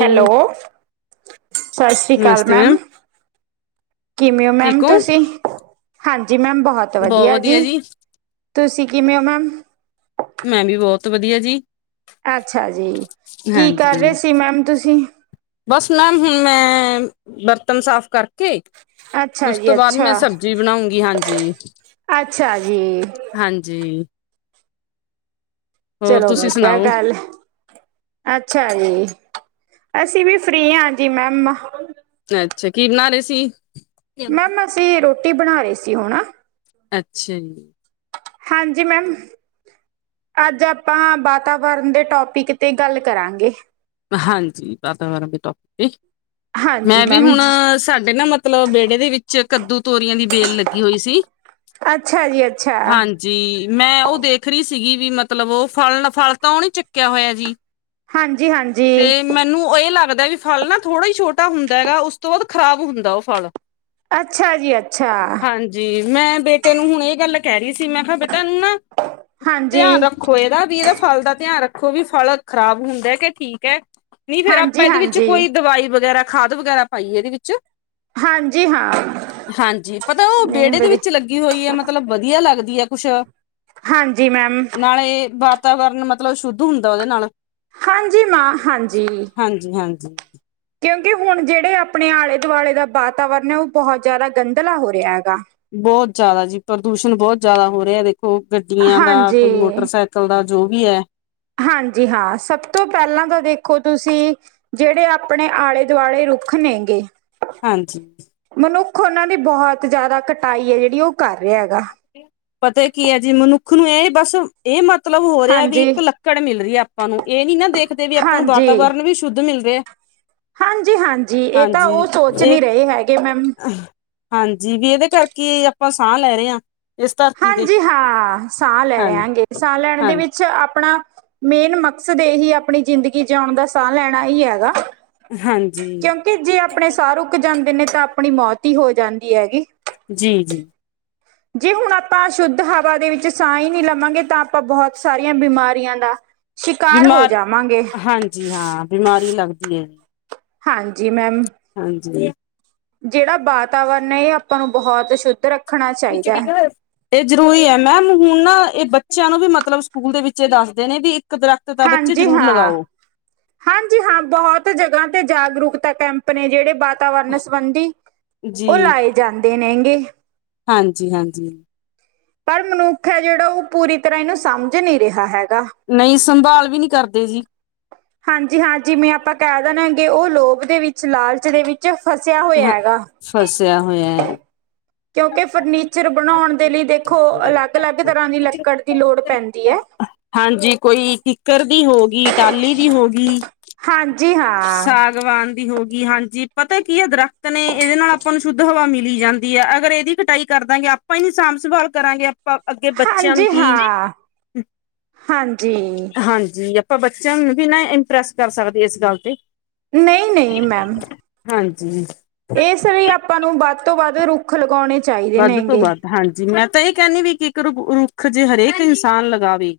Hello! ਸਤਿ ਸ਼੍ਰੀ ਕਾਲ ਮੈਮ, ਕਿਵੇਂ ਓ ਮੈਮ ਠੀਕ ਹੋ ਤੁਸੀਂ? ਹਾਂਜੀ ਮੈਮ ਬਹੁਤ ਵਧੀਆ ਜੀ, ਤੁਸੀਂ ਕਿਵੇਂ ਓ ਮੈਮ? ਮੈਂ ਬੀ ਬਹੁਤ ਵਧੀਆ ਜੀ। ਅੱਛਾ ਜੀ, ਕੀ ਕਰ ਹਾਂਜੀ ਰੇ ਸੀ ਮੈਮ ਤੁਸੀਂ? ਬਸ ਮੈਮ ਹੁਣ ਮੈਂ ਬਰਤਨ ਸਾਫ਼ ਕਰ ਕੇ ਅੱਛਾ ਉਸ ਤੋਂ ਜੀ ਬਾਅਦ ਮੈਂ ਅੱਛਾ ਸਬਜ਼ੀ ਬਣਾਉਂਗੀ ਹਾਂਜੀ। ਅੱਛਾ ਜੀ ਹਾਂਜੀ! ਹੋਰ ਚਲੋ ਤੁਸੀਂ ਵਧੀਆ ਸੁਣਾਓ ਗੱਲ। ਅੱਛਾ ਜੀ! ਅਸੀਂ ਵੀ ਫਰੀ ਆਂ ਜੀ ਮੈਮ। ਤ ਅੱਛਾ ਕੀ ਬਨਾ ਰੇ ਸੀ? ਮੈਮ ਅਸੀਂ ਰੋਟੀ ਬਣਾ ਰੇ ਸੀ ਹੁਣ। ਅੱਛਾ ਜੀ! ਹਾਂਜੀ ਮੈਮ। ਅੱਜ ਆਪਾਂ ਬਾਤਾਵਰਨ ਦੇ ਟੌਪਿਕ 'ਤੇ ਗੱਲ ਕਰਾਂਗੇ। ਹਾਂਜੀ ਵਾਤਾਵਰਨ ਦੇ ਟੋਪਿ 'ਤੇ ਹਾਂਜੀ ਮੈਂ ਵੀ ਮੈਮ ਹੁਣ ਸਾਡੇ ਨਾ ਮਤਲਬ ਬਿਹੜੇ ਦੇ ਵਿੱਚ ਕੱਦੂ-ਤੋਰੀਆਂ ਦੀ ਬੇਲ ਲੱਗੀ ਹੋਈ ਸੀ। ਅੱਛਾ ਜੀ ਅੱਛਾ! ਜੀ ਮੈਂ ਉਹ ਦੇਖ ਰੀ ਸੀਗੀ ਵੀ ਮਤਲਬ ਉਹ ਫਲ ਫਲ ਤਾਂ ਉਹਨੇ ਚੁੱਕਿਆ ਹੋਇਆ ਜੀ। ਹਾਂਜੀ-ਹਾਂਜੀ! ਤੇ ਮੈਨੂੰ ਇਹ ਲੱਗਦਾ ਵੀ ਫਲ ਨਾ ਥੋੜ੍ਹਾ ਈ ਛੋਟਾ ਹੁੰਦਾ ਹੈਗਾ, ਉਸ ਤੋਂ ਬਾਅਦ ਖ਼ਰਾਬ ਹੁੰਦਾ ਉਹ ਫਲ। ਅੱਛਾ ਜੀ ਅੱਛਾ! ਜੀ ਮੈਂ ਬੇਟੇ ਨੂੰ ਹੁਣ ਇਹ ਗੱਲ ਕਹਿ ਰਹੀ ਸੀ, ਮੈਂ ਕਿਹਾ ਬੇਟਾ ਇਹਨੂ ਨਾ ਹਾਂਜੀ ਧਿਆਨ ਰੱਖੋ ਇਹਦਾ ਵੀ ਇਹਦਾ ਫ਼ਲ ਦਾ ਧਿਆਨ ਰੱਖੋ ਵੀ ਫ਼ਲ ਖ਼ਰਾਬ ਹੁੰਦਾ ਕਿ ਠੀਕ ਐ ਨਹੀਂ ਫੇ਼ਰ ਆਪਾਂ ਹਾਂਜੀ ਇਹਦੇ ਵਿੱਚ ਹਾਂਜੀ ਕੋਈ ਦਵਾਈ ਵਗੈਰਾ ਖਾਧ ਵਗੈਰਾ ਪਾਈਏ ਇਹਦੇ ਵਿੱਚ। ਹਾਂਜੀ ਹਾਂ ਹਾਂਜੀ, ਪਤਾ ਉਹ ਨਹੀਂ ਬਿਹੜੇ ਦੇ ਵਧੀ ਵਿੱਚ ਲੱਗ ਗੀ ਹੋਈ ਹੈ ਮਤਲਬ ਬਧੀਆ ਲੱਗਦੀ ਹੈ ਕੁੱਸ਼ ਹਾਂਜੀ ਮੈਮ! ਨਾਲੇ ਬਾਤਾਵਰਨ ਮਤਲਬ ਸ਼ੁੱਧ ਹੁੰਦਾ ਉਹਦੇ ਨਾਲ਼। ਹਾਂਜੀ ਮਾਂ! ਹਾਂਜੀ ਹਾਂਜੀ-ਹਾਂਜੀ! ਕਿਉਂਕਿ ਹੁਣ ਜਿਹੜੇ ਆਪਣੇ ਆਲੇ਼-ਦੁਆਲੇ਼ ਦਾ ਬਾਤਾਵਰਨ ਐ ਉਹ ਬਹੁਤ ਜ਼ਿਆਦਾ ਗੰਧਲਾ ਹੋ ਰਿਹਾ ਹੈਗਾ। ਬਹੁਤ ਜਿਆਦਾ ਜੀ ਪ੍ਰਦੂਸ਼ਣ ਬਹੁਤ ਜਿਆਦਾ ਹੋ ਰਿਹਾ ਦੇਖੋ! ਗੱਡੀਆਂ ਦਾ, ਹਾਂਜੀ ਕੋਈ ਮੋਟਰਸਾਇਕ ਕਲ ਦਾ ਜੋ ਵੀ ਐ। ਹਾਂਜੀ ਹਾਂ, ਸਭ ਤੋਂ ਪਹਿਲਾਂ ਤਾਂ ਦੇਖੋ ਤੁਸੀਂ। ਜਿਹੜੇ ਆਪਣੇ ਆਲੇ਼-ਦੁਆਲੇ਼ ਰੁੱਖ ਨੇ ਗੇ ਹਾਂਜੀ! ਮਨੁੱਖ ਉਹਨਾਂ ਦੀ ਬਹੁਤ ਜ਼ਿਆਦਾ ਕਟਾਈ ਐ ਜਿਹੜੀ ਉਹ ਕਰ ਰਿਆ ਗਾ। ਪਤਾ ਕੀ ਐ ਜੀ, ਮਨੁੱਖ ਨੂੰ ਇਹ ਬਸ ਇਹ ਮਤਲਬ ਹੋ ਰਿਆ ਵੀ ਹਾਂਜੀ ਇੱਕ ਲੱਕੜ ਮਿਲ ਰੀ ਐ ਆਪਾਂ ਨੂੰ, ਇਹ ਨੀ ਨਾ ਦੇਖਦੇ ਵੀ ਆਪਾਂ ਨੂੰ ਵਾਤਾਵਰਣ ਵੀ ਸ਼ੁ ਧ ਮਿਲ ਰਿਆ। ਹਾਂਜੀ-ਹਾਂਜੀ ਇਹ ਤਾਂ ਉਹ ਸੋਚ ਇਹ ਨਈਂ ਰਹੇ ਹੈਗੇ ਮੈਮ। ਹਾਂਜੀ, ਵੀ ਇਹਦੇ ਕਰਕੇਆਪਾਂ ਸਾਹ ਲੈ ਰਹੇ ਹਾਂ। ਇਸ ਧਰਤੀ ਤੇ ਹਾਂਜੀ ਹਾਂ। ਸਾਹ ਲੈ ਰਹੇ ਹੇਗੈ। ਹਾਂਜੀ। ਸਾਹ ਲੈਣ ਹਾਂ ਦੇ ਵਿੱਚ ਆਪਣਾ ਮੇਨ ਮਕਸਦ ਇਹੀ ਆਪਣੀ ਜ਼ਿੰਦਗੀ ਜਿਉਣ ਦਾ ਸਾਹ ਲੈਣਾ ਹੀ ਹੈਗਾ। ਹਾਂਜੀ ਕਿਉਂਕਿ ਜੇ ਆਪਣੇ ਸਾਹ ਰੁੱਕ ਜਾਂਦੇ ਨੇ ਤਾਂ ਆਪਣੀ ਮੌਤ ਹੀ ਹੋ ਜਾਂਦੀ ਹੈਗੀ ਜੀ, ਜੀ। ਜੀ ਹੁਣ ਆਪਾਂ ਸ਼ੁੱਧ ਹਵਾ ਦੇ ਵਿੱਚ ਸਾਹ ਹੀ ਨਹੀਂ ਲਵਾਂਗੇ ਤਾਂ ਆਪਾਂ ਬਹੁਤ ਸਾਰੀਆਂ ਬਿਮਾਰੀਆਂ ਦਾ ਸ਼ਿਕਾਰ ਹੋ ਬਿਮਾਰ ਜਾਵਾਂਗੇ ਹਾਂਜੀ ਹਾਂ, ਬਿਮਾਰੀ ਲੱਗਦੀ ਹੈ। ਹਾਂਜੀ, ਮੈਮ। ਹਾਂਜੀ! ਜਿਹੜਾ ਵਾਤਾਵਰਣ ਹੈ ਇਹ ਆਪਾਂ ਨੂੰ ਬਹੁਤ ਸ਼ੁੱਧ ਰੱਖ ਨਿਚੜ ਖ [unintelligible] ਇਹ ਜ਼ਰੂਰੀ ਹੈ ਮੈਮ, ਹੁਣ ਨਾ ਇਹ ਬੱਚਿਆਂ ਨੂੰ ਵੀ ਮਤਲੱਬ ਸਕੂਲ ਦੇ ਵਿੱਚ ਦੱਸਦੇ ਨੇ ਵੀ ਦਰਖਤ ਤਾਂ ਬੱਚੇ ਹਾਂਜੀ, ਜ਼ਰੂਰ ਹਾਂ। ਲਗਾਓ ਹਾਂਜੀ ਹਾਂ, ਬਹੁਤ ਜਗ੍ਹਾ ਤੇ ਜਾਗਰੂਕਤਾ ਕੈਂਪ ਨੇ ਜਿਹੜੇ ਬਾ ਵਾਤਾਵਰਣ ਸੰਬੰਧੀ, ਜੀ ਉਹ ਲਾਏ ਜਾਂਦੇ ਨੇਂਗੇ ਹਾਂਜੀ- ਹਾਂਜੀ। ਪਰ ਮਨੁੱਖ ਹੈ ਜਿਹੜਾ ਉਹ ਪੂਰੀ ਤਰ੍ਹਾਂ ਇਹਨੂੰ ਸਮਂਝ ਨਹੀਂ ਰਿਹਾ ਹੈਗਾ। ਨਹੀਂ, ਸੰਭਾਲ ਵੀ ਨਹੀਂ ਕਰਦੇ ਜੀ। ਹਾਂਜੀ -ਹਾਂਜੀ। ਜਿਵੇ ਆਪਾਂ ਕਹਿ ਦੇਣਾ ਹੇਗੇ ਉਹ ਲੋਭ ਦੇ ਵਿੱਚ, ਲਾਲਚ ਦੇ ਵਿੱਚ ਫਸਿਆ ਹਾਂ ਹੋਇਆ ਹੈਗਾ। ਫਸਿਆ ਹੋਇਆ ਹੈ। ਕਿਉਂਕਿ ਫਰਨੀਚਰ ਬਣਾਉਣ ਦੇ ਲਈ ਦੇਖੋ, ਅਲੱਗ- ਅਲੱਗ ਤਰ੍ਹਾਂ ਦੀ ਲੱਕੜ ਦੀ ਲੋੜ ਪੈਂਦੀ ਹੈ। ਹਾਂਜੀ, ਕੋਈ ਕਿੱਕਰ ਦੀ ਹੋ ਗਈ, ਟਾਹਲੀ ਦੀ ਹੋ ਗਈ। ਹਾਂਜੀ- ਹਾਂ। [unintelligible] ਭਗਵਾਨ ਦੀ ਹੋ ਗਈ। ਹਾਂਜੀ, ਪਤਾ ਕੀ ਆ ਦਰਖਤ ਨੇ ਇਹਦੇ ਨਾਲ ਆਪਾਂ ਨੂੰ ਸ਼ੁੱਧ ਹਵਾ ਮਿਲੀ ਜਾਂਦੀ। ਦੀ ਅਗਰ ਇਹਦੀ ਕਟਾਈ ਕਰ ਦਾਂਗੇ। ਆਪਾਂ ਹੀ ਨੀ ਸਾਂਭ ਸੰਭਾਲ ਕਰਾਂਗੇ ਆਪਾਂ ਅੱਗੇ ਬੱਚਿਆ ਨੂੰ ਹਾਂਜੀ ਕੀ, ਹਾਂ ਹਾਂਜੀ ਹਾਂਜੀ। ਆਪਾਂ ਬੱਚਿਆਂ ਨੂੰ ਵੀ ਨਾ ਇੰਪ੍ਰੈਸ ਕਰ ਸਕਦੇ ਇਸ ਗੱਲ ਤੇ। ਨਹੀਂ -ਨਹੀਂ, ਮੈਮ। ਹਾਂਜੀ! ਇਸ ਲਈ ਆਪਾਂ ਨੂੰ ਵੱਧ ਤੋਂ ਵੱਧ ਰੁੱਖ ਲਗਾਉਣੇ ਚਾਹੀਦੇ ਵੱਧ ਤੋਂ ਨੇਗੇ। ਵੱਧ ਹਾਂਜੀ, ਮੈਂ ਤਾਂ ਇਹ ਕਹਿੰਦੀ ਵੀ ਇੱਕ ਇੱਕ ਰੁੱਖ ਜੇ ਹਰੇਕ ਇਨਸਾਨ ਲਗਾਵੇ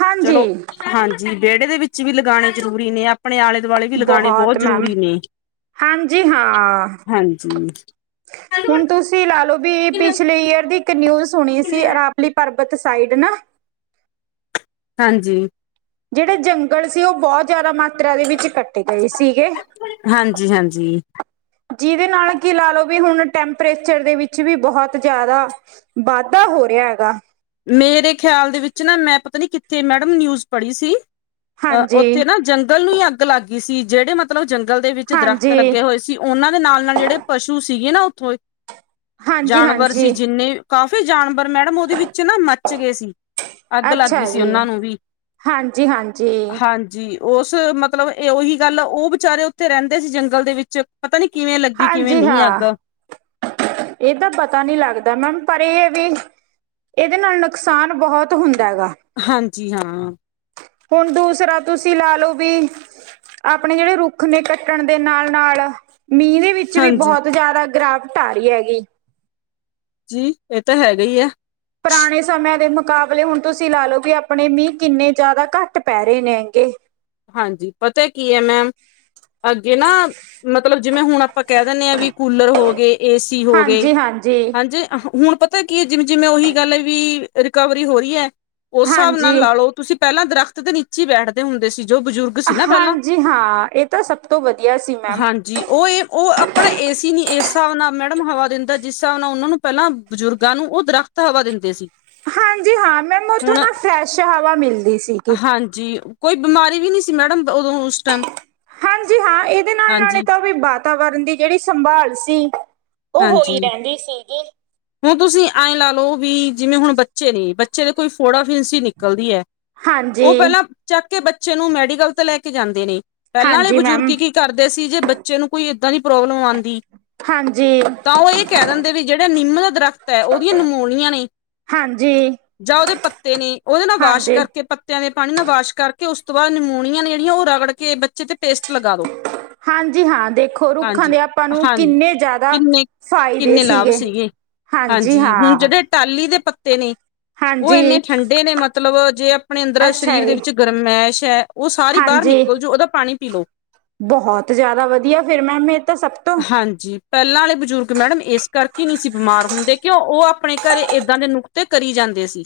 ਹਾਂਜੀ ਚਲੋ, ਹਾਂਜੀ। ਵਿਹੜੇ ਦੇ ਵਿੱਚ ਵੀ ਲਗਾਉਣੇ ਜ਼ਰੂਰੀ ਨੇ ਆ ਆਪਣੇ ਆਲੇ ਦੁਆਲੇ ਵੀ ਲਗਾਉਣੇ ਬਹੁਤ ਜਰੂਰੀ ਨੇ, ਹਾਂਜੀ ਹਾਂ ਹਾਂਜੀ। ਣ [unintelligible] ਤੁਸੀ ਲਾ ਲੳ ਬੀ ਪਿਛਲੇ ਈਅਰ ਦੀ ਇੱਕ ਨਿਊਜ਼ ਸੁਣੀ ਸੀ ਅਰਾਵਲੀ ਪਰਬਤ ਸਾਈਡ ਨਾ ਹਾਂਜੀ! ਜਿਹੜੇ ਜੰਗਲ ਸੀ ਉਹ ਬਹੁਤ ਜ਼ਿਆਦਾ ਮਾਤਰਾ ਦੇ ਵਿੱਚ ਕੱਟ ਹਾਂਜੀ -ਹਾਂਜੀ! ਜਿਹਦੇ ਨਾਲ ਕੀ ਲਾ ਲਓ ਵੀ ਹੁਣ ਟੈਂਪਰੇਚਰ ਦੇ ਵਿੱਚ ਵੀ ਬਹੁਤ ਜ਼ਿਆਦਾ ਵਾਧਾ ਹੋ ਰਿਹਾ ਹੈਗਾ। ਮੇਰੇ ਖਿਆਲ ਦੇ ਵਿੱਚ ਨਾ, ਮੈਂ ਪਤਾ ਨੀ ਕਿੱਥੇ, ਮੈਡਮ ਨਿਊਜ ਪੜ੍ਹੀ ਸੀ ਅਹ ਹਾਂਜੀ ਉੱਥੇ ਨਾ ਜੰਗਲ ਨੂੰ ਹੀ ਅੱਗ ਲੱਗ ਗਈ ਸੀ ਜਿਹੜੇ ਮਤ ਮਤਲੱਬ ਜੰਗਲ ਦੇ ਵਿੱਚ ਦਰਖਤ ਹਾਂਜੀ ਲੱਗੇ ਹੋਏ ਸੀ ਉਹਨਾਂ ਦੇ ਨਾਲ ਨਾਲ ਜਿਹੜੇ ਪਸ਼ੂ ਸੀਗੇ ਨਾ ਉੱਥੋਂ ਹਾਂਜੀ ਜਾਨਵਰ ਸੀ ਹਾਂਜੀ ਜਿੰਨੇ, ਕਾਫੀ ਜਾਨਵਰ ਮੈਡਮ ਉਹਦੇ ਵਿੱਚ ਨਾ ਮੱਚ ਗਏ ਸੀ। ਅੱਗ ਲੱਗ ਗਈ ਅੱਛਾ ਸੀ ਜੀ ਉਹਨਾਂ ਨੂੰ ਵੀ, ਹਾਂਜੀ ਹਾਂਜੀ ਹਾਂਜੀ। ਉਸ ਮਤਲੱਬ ਇਹ ਉਹੀ ਗੱਲ, ਉਹ ਵਿਚਾਰੇ ਉੱਥੇ ਰਹਿੰਦੇ ਸੀ। ਜੰਗਲ ਦੇ ਵਿੱਚ ਪਤਾ ਨਹੀਂ। ਕਿਵੇਂ ਲੱਗੀ, ਕਿਵੇਂ ਨਹੀਂ ਅੱਗ ਇਹ ਤਾਂ ਪਤਾ ਨੀ ਲੱਗਦਾ, ਮੈਮ ਪਰ ਇਹ ਹੈ ਵੀ ਇਹਦੇ ਨਾਲ ਨੁਕਸਾਨ ਬਹੁਤ ਹੁੰਦਾ ਹੈਗਾ। ਹਾਂਜੀ, ਹਾਂ। ਹੁਣ ਦੂਸਰਾ ਤੁਸੀਂ ਲਾ ਲੋ ਵੀ ਆਪਣੇ ਜਿਹੜੇ ਰੁੱਖ ਨੇ ਕੱਟਣ ਦੇ ਨਾਲ -ਨਾਲ ਮੀਂਹ ਦੇ ਵਿੱਚ ਵੀ ਹਾਂਜੀ ਬਹੁਤ ਜ਼ਿਆਦਾ ਗਿਰਾਵਟ ਆ ਰਹੀ ਹੈਗੀ। ਜੀ ਇਹ ਤਾਂ ਹੈਗਾ ਹੀ ਹੈ। ਪਰਾਣੇ ਸਮੇਆਂ ਦੇ ਮੁਕਾਬਲੇ ਹੁਣ ਤੁਸੀਂ ਲਾ ਲਓ, ਕਿ ਆਪਣੇ ਮੀਂਹ ਕਿੰਨੇ ਜ਼ਿਆਦਾ ਘੱਟ ਪੈ ਰਹੇ ਨੇ ਅੱਗੇ। ਹਾਂਜੀ, ਪਤਾ ਕੀ ਹੈ ਮੈਮ ਅੱਗੇ ਨਾ ਮਤਲਬ ਜਿਵੇਂ, ਹੁਣ ਆਪਾਂ ਕਹਿ ਦਿੰਦੇ ਹਾਂ ਵੀ ਕੂਲਰ ਹੋ ਗਏ ਏਸੀ ਹੋ ਗਏ, ਹਾਂਜੀ ਹਾਂਜੀ ਹਾਂਜੀ ਹੁਣ ਪਤ ਪਤਾ ਕੀ ਹੈ। ਜਿਵੇਂ -ਜਿਵੇਂ ਉਹੀ ਗੱਲ ਵੀ ਰਿਕਵਰੀ ਹੋ ਰਹੀ ਹੈ। ਉਸ ਹਿਸਾਬ ਨਾਲ ਹਾਂਜੀ ਲਾ ਲਓ ਤੁਸੀਂ ਪਹਿਲਾਂ ਦਰਖਤ ਦੇ ਨੀਚੇ ਬੈਠਦੇ ਹੁੰਦੇ ਸੀ। ਜੋ ਬਜ਼ੁਰਗ ਸੀ ਨਾ ਪਹਿਲਾਂ ਹਾਂਜੀ ਹਾਂ, ਇਹ ਤਾਂ ਸਭ ਤੋਂ ਵਧੀਆ ਸੀ ਮੈਮ ਹਾਂਜੀ ਉਹ ਇਹ ਉਹ ਆਪਣਾ ਏ ਸੀ ਨੀ ਇਸ ਏ ਏ ਔ ਏ ਇ ਅਪਨਾ ਏ ਸੀ ਨੀ ਏਸ ਹਿਸਾਬ ਨਾਲ ਮੈਡਮ ਹਵਾ ਦਿੰਦਾ। ਜਿਸ ਹਿਸਾਬ ਨਾਲ ਉਹਨਾਂ ਨੂੰ ਪਹਿਲਾਂ ਬਜ਼ੁਰਗਾਂ ਨੂੰ ਉਹ ਦਰੱਖਤ। ਤ ਹਵਾ ਦਿੰਦੇ ਸੀ। ਹਾਂਜੀ ਹਾਂ, ਮੈਨੂੰ ਉੱਥੋਂ ਹੁਣ ਨਾ ਫਰੈਸ਼ ਹਵਾ ਮਿਲਦੀ ਸੀਗੀ। ਹਾਂਜੀ। ਕੋਈ ਬਿਮਾਰੀ ਵੀ ਨਹੀਂ ਸੀ ਮੈਡਮ, ਉਦੋਂ ਉਸ ਟਾਈਮ ਹਾਂਜੀ ਹਾਂ, ਇਹਦੇ ਨਾਲ -ਨਾਲ ਇਹ ਹਾਂਜੀ ਤਾਂ ਵੀ ਵਾਤਾਵਰਨ ਦੀ ਜਿਹੜੀ ਸੰਭਾਲ ਸੀ ਉਹ ਹੋਈ ਹਾਂਜੀ। ਰਹਿੰਦੀ ਸੀਗੀ। ਹੁਣ ਤੁਸੀਂ ਐਂ ਲਾ ਲਓ ਬਈ, ਜਿਵੇਂ ਹੁਣ ਬੱਚੇ ਨੇ, ਬੱਚੇ ਦੇ ਕੋਈ ਫੋੜਾ ਫਿਨਸੀ ਨਿਕਲਦੀ ਹੈ। ਉਹ ਹਾਂਜੀ, ਪਹਿਲਾਂ ਚੱਕ ਕੇ ਬੱਚੇ ਨੂੰ ਮੈਡੀਕਲ ਤੇ ਲੈ ਕੇ ਜਾਂਦੇ ਨੇ, ਪਹਿਲਾਂ ਆਲੇ ਹਾਂਜੀ ਬਜ਼ੁਰਗ ਮੈਮ, ਕੀ ਕਰਦੇ ਸੀ, ਜੇ ਬੱਚੇ ਨੂੰ ਕੋਈ ਏਦਾਂ ਦੀ ਪ੍ਰੋਬਲਮ ਆਉਂਦੀ ਹਾਂਜੀ। ਤਾਂ ਉਹ ਇਹ ਕਹਿ ਦਿੰਦੇ, ਵੀ ਜਿਹੜਾ ਨਿੰਮ ਦਾ ਦਰਖਤ ਹੈ ਉਹਦੀਆਂ ਨਮੋਲੀਆਂ ਨੇ ਹਾਂਜੀ। ਜਾਂ ਉਹਦੇ ਪੱਤੇ ਨੇ, ਉਹਦੇ ਨਾਲ ਵਾਸ਼ ਹਾਂਜੀ, ਕਰਕੇ ਪ ਪਤਿਆਂ ਦੇ ਪਾਣੀ ਨਾਲ ਵਾਸ਼ ਕਰਕੇ, ਉਸ ਤੋਂ ਬਾਅਦ ਨਿਮੋਨੀਆ ਨੇ ਜਿਹੜੀਆਂ ਉਹ ਰਗੜ ਕੇ ਬੱਚੇ ਤੇ ਪੇਸਟ ਲਗਾ ਦੋ। ਹਾਂਜੀ ਹਾਂ, ਦੇਖੋ ਰੁੱਖਾਂ ਹਾਂਜੀ ਦੇ ਆਪਾਂ ਨੂੰ ਹਾਂਜੀ ਕਿੰਨੇ ਜ਼ਿਆ ਦਾ ਕਿੰਨੇ ਫਾਇਦੇ ਕਿੰਨੇ ਲਾਭ ਸੀਗੇ, ਹਾਂਜੀ ਹੁਣ ਹਾਂ। ਜਿਹੜੇ ਟਾਹਲੀ ਦੇ ਪੱਤੇ ਨੇ, ਉਹ ਹਾਂਜੀ, ਇੰਨੇ ਠੰਡੇ ਨੇ, ਮਤਲਬ ਜੇ ਆਪਣੇ ਅੰਦਰ ਅੱਛਾ ਸਰੀਰ ਦੇ ਜੀ, ਵਿੱਚ ਗਰਮੈਸ਼ ਹੈ, ਉਹ ਸਾਰੀ ਬਾਹਰ ਹਾਂਜੀ। ਨਿਕਲ ਜੂ ਉਹਦਾ ਪਾਣੀ ਪੀ ਲਓ ਬਹੁਤ ਜ਼ਿਆਦਾ ਵਧੀਆ, ਫਿਰ ਮੈਮ ਇਹ ਤਾਂ ਸਭ ਤੋਂ ਹਾਂਜੀ। ਪਹਿਲਾਂ ਆਲੇ ਬਜ਼ੁਰਗ ਮੈਡਮ, ਇਸ ਕਰਕੇ ਨਹੀਂ ਸੀ ਬਿਮਾਰ ਹੁੰਦੇ, ਕਿਉਂ ਉਹ ਆਪਣੇ ਘਰੇ ਏਦਾਂ ਦੇ ਨੁਕ ਤੇ ਕਰੀ ਜਾਂਦੇ ਸੀ।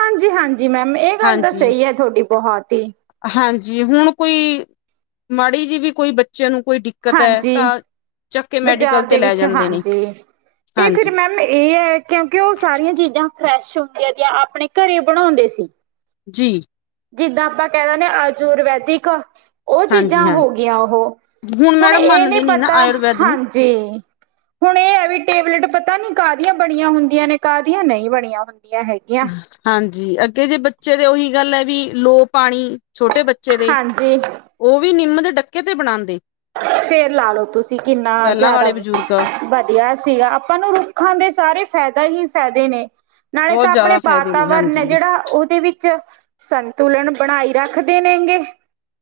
ਹਾਂਜੀ -ਹਾਂਜੀ ਮੈਮ, ਇਹ ਗੱਲ ਤਾਂ ਹਾਂਜੀ ਸਹੀ ਹੈ ਤੁਹਾਡੀ ਬਹੁਤ ਹੀ ਹਾਂਜੀ, ਹੁਣ ਕੋਈ ਮਾੜੀ ਜਿਹੀ ਵੀ ਕੋਈ ਬੱਚਿਆਂ ਨੂੰ ਕੋਈ ਦਿੱਕਤ ਹੈ ਹਾਂਜੀ। ਤਾਂ ਚੱਕੇ ਮੈਡੀਕਲ ਬਾਜ਼ਾਰ ਤੇ ਦੇ ਲੈ ਵਿੱਚ, ਜਾਂਦੇ ਨੇ ਹਾਂਜੀ ਤੇ ਫਿਰ ਹਾਂਜੀ ਮੈਂ ਇਹ ਹੈ ਕਿਉਂਕਿ, ਉਹ ਸਾਰੀਆਂ ਚੀਜ਼ਾਂ ਫਰੈਸ਼ ਹੁੰਦੀਆਂ, ਜਾਂ ਆਪਣੇ ਘਰੇ ਬਣਾਉਂਦੇ ਸੀ। ਜੀ। ਜਿੱਦਾਂ ਆਪਾਂ ਕੈ ਦੇਨੇ ਆ, ਆਜੁਰਵੈਦਿਕ ੳ ਹਾਂਜੀ ਚੀਜਾ ਹਾਂ ਹੋ ਗਈਆਂ ੳਹ, ਹੁਣ ਹੁਨ ਮੈਡਮ ਏਹ ਨਈ ਮੰਨਦੇ ਨੀ ਨਾ ਪਤਾ ਆਯੁਰਵੈਦ ਨੂੰ ਹਾਂਜੀ। ਹੁਨ ਏ ਹੈ ਵੀ, ਟੇਬਲੇਟ ਪਤਾ ਨੀ ਕਾਹਦੀਆਂ ਬਨੀਆਂ ਹੁੰਦੀਆਂ ਨੇ, ਕਾਹਦੀਆਂ ਨਈ ਬਨੀਆਂ ਹੁੰਦੀਆਂ ਹੈਗੀਆਂ। ਹਾਂਜੀ, ਅੱਗੇ ਜੇ ਬੱਚੇ ਦੇ ੳਹੀ ਗੱਲ ਏ ਵੀ, ਲੋ ਪਾਨੀ ਛੋਟੇ ਬੱਚੇ ਦੇ ਹਾਂਜੀ। ੳ ਵੀ ਨਿੰਮ ਦੇ ਡੱਕੇ ਤੇ ਬਨਾਂਦੇ। ਫੇਰ ਲਾ ਲੋ ਤੁਸੀਂ ਕਿੰਨਾ ਜਾਦਾ ਵਾਲੇ ਬਜ਼ੁਰਗ ਵਧੀਆ ਸੀਗਾ। ਆਪਾਂ ਨੂੰ ਰੁੱਖਾਂ ਦੇ ਸਾਰੇ ਫੈਦਾ ਹੀ ਫੈਦੇ ਨੇ। ਨਾਲੇ ਬਹੁਤ ਤਾਂ ਅਪਨੇ ਜ਼ਿਆਦਾ ਫਾਇਦੇ ਨੇ ਵਾਤਾਵਰਨ ਹੈ ਹਾਂਜੀ ਜੇੜਾ ੳਹਦੇ ਵਿੱਚ ਸੰਤੁਲਨ ਬਨਾਈ ਰੱਖਦੇ ਨੇਂ ਗੇ।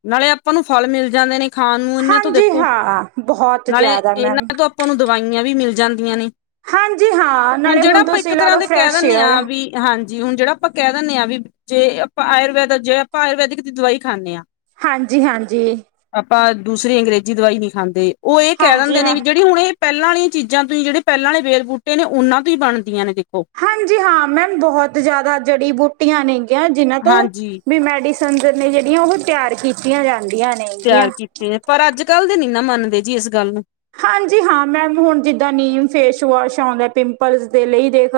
ਨਾਲੇ ਆਪਾਂ ਨੂੰ ਫਲ ਮਿਲ ਜਾਨੇ ਨੇ ਖਾਨ ਨੂੰ ਏਨਾਂ ਤੋਂ ਹਾਂਜੀ ਦੇਖੋ, ਹਾਂ ਬਹੁਤ ਨਾਲੇ ਜ਼ਿਆਦਾ ਮੈਮ ਏਨਾਂ ਤੋਂ ਤਾਨੂੰ ਦਵਾਈਆਂ ਵੀ ਮਿਲ ਜਾਂਦੀਆਂ ਨੇ। ਹਾਂਜੀ ਹਾਂ ਹੁਨ ਨਾਲੇ ਜੇੜਾ ਹੁਣ ਆਪਾਂ ਇੱਕ ਤੁਸੀਂ ਲਾ ਤਰਾ ਲਓ ਦੇ ਕੈ ਫਰੈਸ਼ ਦਿੰਨੇ ਏਅਰ ਆ ਵੀ ਹਾਂਜੀ ਹੁਨ ਜੇੜਾ ਆਪਾਂ ਕੈ ਦਿੰਨੇ ਆ ਵੀ ਜੇ ਆਪਾਂ ਆਯੁਰਵੈਦ ਜੇ ਆਪਾਂ ਆਯੁਰਵੈਦਿਕ ਦੀ ਦਵਾਈ ਖਾਨੇ ਆ ਹਾਂਜੀ ਹਾਂਜੀ। ਆਪਾਂ ਦੂਸਰੀ ਅੰਗਰੇਜੀ ਦਵਾਈ ਨੀ ਖਾਂਦੇ ਉਹ ਏ ਕੈ ਹਾਂਜੀ ਦਿੰਦੇ ਨੇ ਮੈਮ ਵੀ ਜੇੜੀ ਹੁਨ ਏਹ ਪੈਲਾਂ ਆਲੀ ਚੀਜਾ ਤੁਹੀ ਜੇੜੇ ਪੈਲਾਂ ਆਲੇ ਵੇਲ- ਬੂਟੇ ਨੇ, ੳਨਾਂ ਤੋਂ ਹੀ ਬਨਦੀਆਂ ਨੇ ਦੇਖੋ। ਹਾਂਜੀ ਹਾਂ ਮੈਮ ਬੋਹਤ ਜਾਦਾ ਜੜੀ ਬੂਟੀਆਂ ਨੇਗੀਆਂ ਜਿਨਾਂ ਤੋਂ ਹਾਂਜੀ ਵੀ ਮੈਡੀ ਸਨ ਨੇ ਜੇਹੜੀਆਂ ੳਹ ਤੇਆਰ ਕੀਤੀਆਂ ਜਾਂਦੀਆਂ ਨੇ। ਤੇਆਰ ਕੀਤੇ ਨੇ, ਪਰ ਅੱਜ-ਕੱਲ ਦੇ ਨੀ ਨਾ ਮੰਨਦੇ ਜੀ ਇਸ ਗੱਲ ਨੂੰ। ਹਾਂਜੀ ਹਾਂ ਮੈਮ ਹੁਨ ਜਿੱਦਾਂ ਨੀਮ ਫੇਸ ਵਾਸ਼ ਆਂਦਾ ਪਿੰਪਲਸ ਦੇ ਲਈ ਦੇਖ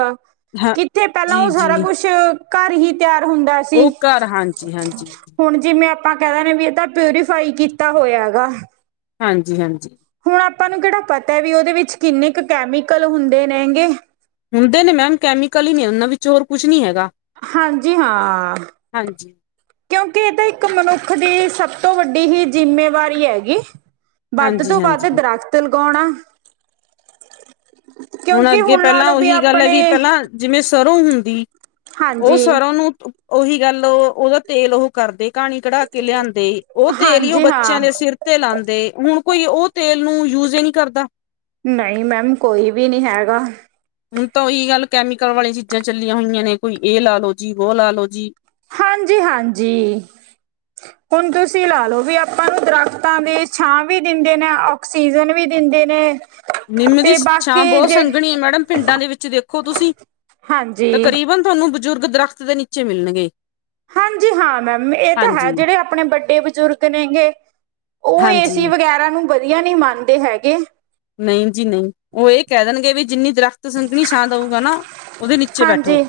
ਹਾਂ ਕਿੱਤੇ ਪੈਲਾਂ ਜੀ ੳਹ ਸਾਰਾ ਜੀ ਕੁਛ ਘਰ ਹੀ ਤੇਆਰ ਹੁੰਦਾ ਸੀ। ਉਹ ਘਰ ਹਾਂਜੀ ਹਾਂਜੀ ਹੁਨ ਜਿਵੇਂ ਆਪਾਂ ਕੈ ਦੇਨੇ ਆ ਵੀ ਏਹਦਾ ਪਿਉਰੀਫਾਈ ਕੀਤਾ ਹੋਇਆ ਹੈਗਾ। ਹਾਂਜੀ ਹਾਂਜੀ। ਹੁਨ ਆਪਾਂ ਨੂੰ ਕੇੜਾ ਪਤਾ ਵੀ ੳਦੇ ਵਿੱਚ ਕਿੰਨੇ ਕੁ ਕੈਮੀਕਲ ਹੁੰਦੇ ਨੇਂਗੇ। ਹੁੰਦੇ ਨੇ ਮੈਮ ਕੈਮੀਕਲ ਈ ਨੇ ੳਨਾਂ ਵਿੱਚ, ਹੋਰ ਕੁਛ ਨੀ ਹੈਗਾ। ਹਾਂਜੀ ਹਾਂ। ਹਾਂਜੀ। ਕਿਉਂਕਿ ਏ ਤਾਂ ਇੱਕ ਮਨੁੱਖ ਦੀ ਸਭ ਤੋਂ ਵੱਡੀ ਹੀ ਜਿੰਮੇਵਾਰੀ ਹੈਗੀ। ਵੱਧ ਤੋਂ ਹਾਂਜੀ ਵੱਧ ਹਾਂਜੀ ਦਰਖਤ ਲਗਾਉਨਾ ਹੁਨ ਅੱਗੇ ਪਹਲਾਂ ੳਹੀ ਗੱਲ ਹੈ ਵੀ ਆਪਣੇ ਪਹਲਾਂ ਜਿਵੇਂ ਸਰੋਂ ਹੁੰਦੀ ੳਹ ਹਾਂਜੀ ਸਰੋਂ ਨੂੰ ੳਹੀ ਗੱਲ ੳਹ ੳਦਕ ਤੇਲ ੳਹ ਕਰਦੇ ਘਾਨੀ ਕਢਾ ਕੇ ਲਿਆਂਦੇ, ੳਹ ਤੇਲ ਈ ੳਹ ਹਾਂਜੀ ਬੱਚੇਆਂ ਹਾਂ ਦੇ ਸਿਰ ਤੇ ਤੇ ਲਾਂਦੇ, ਹੁਨ ਕੋਈ ੳਹ ਤੇਲ ਨੂੰ ਯੂਜ ਈ ਨੀ ਕਰਦਾ। ਨਈ, ਮੈਮ ਕੋਈ ਵੀ ਨੀ ਹੈਗਾ। ਹੁਨ ਤਾਂ ੳਹੀ ਗੱਲ, ਕੈਮੀਕਲ ਵਾਲੀਆਂ ਚੀਜਾ ਚੱਲੀਆਂ ਹੋਈਆਂ ਨੇ, ਕੋਈ ਏਹ ਲਾ ਲੋ ਜੀ, ਵੋ ਲਾ ਲੋ ਜੀ। ਹਾਂਜੀ ਹਾਂਜੀ। ਹੁਨ ਤੁਸੀ ਲਾ ਲੋ ਵੀ ਆਪਾਂ ਨੂੰ ਦਰਖਤਾ ਦੇ ਛਾਂ ਵੀ ਦਿੰਦੇ ਨੇ, ਆੱਕਸੀਜਨ ਵੀ ਦਿੰਦੇ ਨੇ ਨਿੰਮ ਦੀ ਤੇ ਛਾਂ ਬਾਕੀ ਬੋਹਤ ਜੇ ਸੰਘਣੀ ਏ ਮੈਡਮ, ਪਿੰਡਾਂ ਦੇ ਵਿੱਚ ਦੇਖੋ ਤੁਸੀ, ਹਾਂਜੀ ਤਕਰੀਬਨ ਤਾਨੂੰ ਬਜ਼ੁਰਗ ਦਰੱਖਤ ਦੇ ਨੀਚੇ ਮਿਲਨਗੇ। ਹਾਂਜੀ ਹਾਂ ਮੈਮ ਇਹ ਤਾਂ ਹੈ। ਜੇੜੇ ਅਪਨੇ ਵੱਡੇ ਬਜ਼ੁਰਗ ਨੇ ਗੇ ੳ ਹਾਂਜੀ ਏਸੀ ਵਗੈਰਾ ਨੂੰ ਵਧੀਆ ਨਈ ਮੰਨਦੇ ਹੈਗੇ। ਨਈ ਜੀ ਨਈ ੳਹ ਏ ਕਹ ਦੇਨਗੇ ਵੀ ਜਿੰਨੀ ਦਰਖਤ ਸੰਘਣੀ ਛਾਂ ਦਉਗਾ ਨਾ ਉਹਦੇ ਨੀਚੇ ਬੈਠੋ ਹਾਂਜੀ,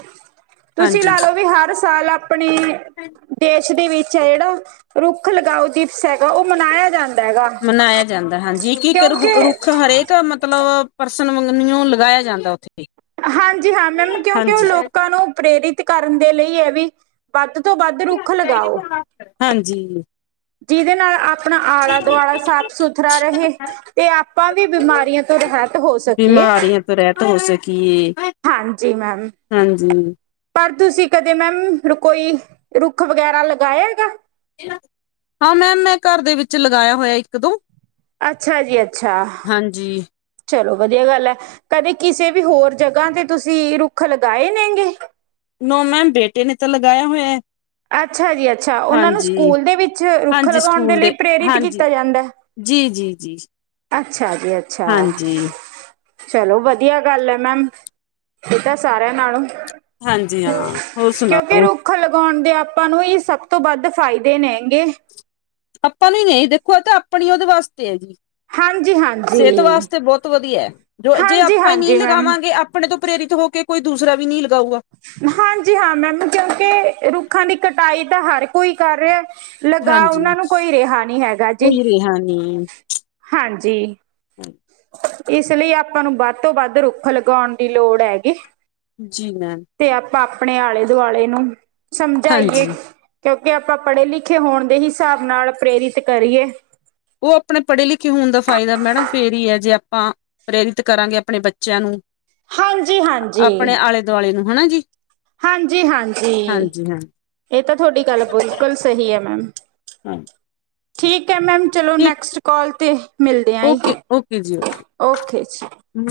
ਤੁਸੀ ਹਾਂਜੀ ਲਾ ਲੋ ਵੀ ਹਰ ਸਾਲ ਅਪਨੇ ਦੇਸ਼ ਦੇ ਵਿੱਚ ਏ ਜੇੜਾ ਰੁੱਖ ਲਗਾਓ ਜਿ ਮਨਾਇਆ ਜਾਂਦਾ ਹਾਂਜੀ ਕਿ ਇੱਕ ਰੁ ਕਿਉਂਕਿ ਰੁੱਖ ਹਰੇਕ ਮਤਲਵ ਪਰਸਨ ਮੰਗਣਓ ਲਗਾਇਆ ਜਾਂਦਾ ਉੱਥੇ [unintelligible] ਹਾਂਜੀ ਹਾਂ ਮੈਮ ਕਿਉਂਕਿ ਉਹ ਹਾਂਜੀ ਲੋਕਾਂ ਨੂੰ ਪ੍ਰੇਰਿਤ ਕਰਨ ਦੇ ਲਈ ਐ ਵੀ ਵੱਧ ਤੋਂ ਵੱਧ ਰੁੱਖ ਹਾਂਜੀ! ਜੀਦੇ ਨਾਲ਼ ਆਪਣਾ ਆਲਾ਼-ਦੁਆਲਾ਼ ਸਾਫ਼ ਸੁਥਰਾ ਰਹੇ। ਤੇ ਆਪਾਂ ਵੀ ਬਿਮਾਰੀਆਂ ਤੋਂ ਰਹਿਤ ਹੋ ਸਕੀਏ। ਬਿਮਾਰੀਆਂ ਰਹਿਤ ਹੋ ਸਕੀਏ। ਹਾਂਜੀ ਮੈਮ! ਹਾਂਜੀ ਪਰ ਤੁਸੀਂ ਕਦੇ ਮੈਮ ਹੁਣ ਕੋਈ ਰੁੱਖ ਵਗੈ਼ਰਾ ਲਗਾਇਆ ਗਾ? ਹਾਂ ਮੈਮ ਮੈਂ ਘਰ ਦੇ ਵਿੱਚ ਲਗਾਇਆ ਹੋਇਆ ਇੱਕ-ਦੋ। ਅੱਛਾ ਜੀ ਅੱਛਾ! ਹਾਂਜੀ! ਚਲੋ ਵਧੀਆ ਗੱਲ੍ਹ ਐ, ਕਦੇ ਕਿਸੇ ਵੀ ਹੋਰ ਜਗ੍ਹਾਂ ਤੇ ਤੁਸੀਂ ਰੁੱਖ ਲਗਾਏ ਨੇ ਗੇ? ਨੋ ਮੈਮ, ਬੇਟੇ ਨੇ ਤੇ ਲਗਾਇਆ ਹੋਇਆ। ਅੱਛਾ ਜੀ ਅੱਛਾ! ਉਹਨਾਂ ਨੂੰ ਹਾਂਜੀ ਸਕੂਲ ਦੇ ਵਿੱਚ ਰੁੱਖ ਹਾਂਜੀ ਲਗਾਉਣ ਦੇ ਸਕੂਲ ਲਈ ਪ੍ਰੇਰਿਤ ਹਾਂਜੀ ਕੀਤਾ ਜਾਂਦਾ? ਜੀ ਜੀ ਜੀ। ਅੱਛਾ ਜੀ ਅੱਛਾ! ਹਾਂਜੀ ਚਲੋ ਵਧੀਆ ਗੱਲ ਐ ਮੈਮ, ਏਹ ਤਾਂ ਸਾਰਿਆਂ ਨਾਲੋਂ। ਹਾਂਜੀ ਹਾਂ, ਹੋਰ ਕਿਉਂਕਿ ਸੁਣਾਓ? ਰੁੱਖ ਲਗਾਉਣ ਦੇ ਆਪਾਂ ਨੂੰ ਇਹੀ ਸਭ ਤੋਂ ਵੱਧ ਫਾ਼ਇਦੇ ਨੇ ਗੇ। ਆਪਾਂ ਨੂੰ ਈ ਨਈਂ, ਦੇਖੋ ਇਹ ਤਾਂ ਆਪਣੀ ਉਹਦੇ ਵਾਸਤੇ ਐ ਜੀ। ਹਾਂਜੀ ਸਿਹਤ ਹਾਂਜੀ ਵਾਸਤੇ ਬਹੁਤ ਵਧੀਐ, ਜੋ-ਜੇ ਹਾਂਜੀ ਆਪਾਂ ਈ ਨੀ ਹਾਂਜੀ ਮੈਮ ਲਗਾਵਾਂਗੇ ਆਪ ਪਣੇ ਤੋਂ ਪ੍ਰੇਰਿਤ ਹੋ ਕੇ ਕੋਈ ਦੂਸਰਾ ਵੀ ਨਈਂ ਲਗਾਊਗਾ। ਹਾਂਜੀ ਹਾਂ ਮੈਮ ਕਿਉਂਕਿ ਰੁੱਖਾਂ ਦੀ ਕਟਾਈ ਤਾਂ ਹਰ ਕੋਈ ਕਰ ਰਿਆ। ਲਗਾ ਹਾਂਜੀ ਉਹਨਾਂ ਨੂੰ ਕੋਈ ਰਿਹਾ ਨਈਂ ਹੈਗਾ ਜੀ, ਕੋਈ ਰਿਹਾ ਨਹੀਂ ਹਾਂਜੀ! ਇਸ ਲਈ ਆਪਾਂ ਨੂੰ ਵੱਧ ਤੋਂ ਵੱਧ ਰੁੱਖ ਲਗਾਉਣ ਦੀ ਲੋੜ ਐਗੀ। ਜੀ ਮੈਮ! ਤੇ ਆਪਾਂ ਆਪਣੇ ਆਲੇ਼-ਦੁਆਲੇ਼ ਨੂੰ ਸਮਝਾਈਏ। ਹਾਂਜੀ ਕਿਉਂਕਿ ਆਪਾਂ ਪੜ੍ਹੇ-ਲਿਖੇ ਹੋਣ ਦੇ ਹਿਸਾਬ ਨਾਲ ਪ੍ਰੇਰਿਤ ਕਰੀਏ। ਉਹ ਆਪਣੇ ਪੜ੍ਹੇ-ਲਿਖੇ ਹੋਣ ਦਾ ਫਾ਼ਇਦਾ ਮੈਡਮ ਫੇਰ ਈ ਐ ਜੇ ਆਪਾਂ ਪ੍ਰੇਰਿਤ ਕਰਾਂਗੇ ਆਪਣੇ ਬੱਚਿਆਂ ਨੂੰ, ਹਾਂਜੀ ਅ-ਆਪਣੇ ਆਲੇ਼-ਦੁਆਲੇ਼ ਨੂੰ ਹਨਾ ਜੀ? ਹਾਂਜੀ-ਹਾਂਜੀ! ਹਾਂਜੀ ਹਾਂ ਇਹ ਤਾਂ ਥੋਡੀ ਗੱਲ ਬੁਲਕੁਲ ਸਹੀ ਐ ਮੈਮ, ਠੀਕ ਐ ਮੈਮ। ਚਲੋ ਠੀਕ ਨੈਕਸਟ ਕਾਲ਼ 'ਤੇ ਮਿਲਦੇ ਆ ਓਕੇ ਯੀ, ਓਕੇ ਜੀ। ਹਮ।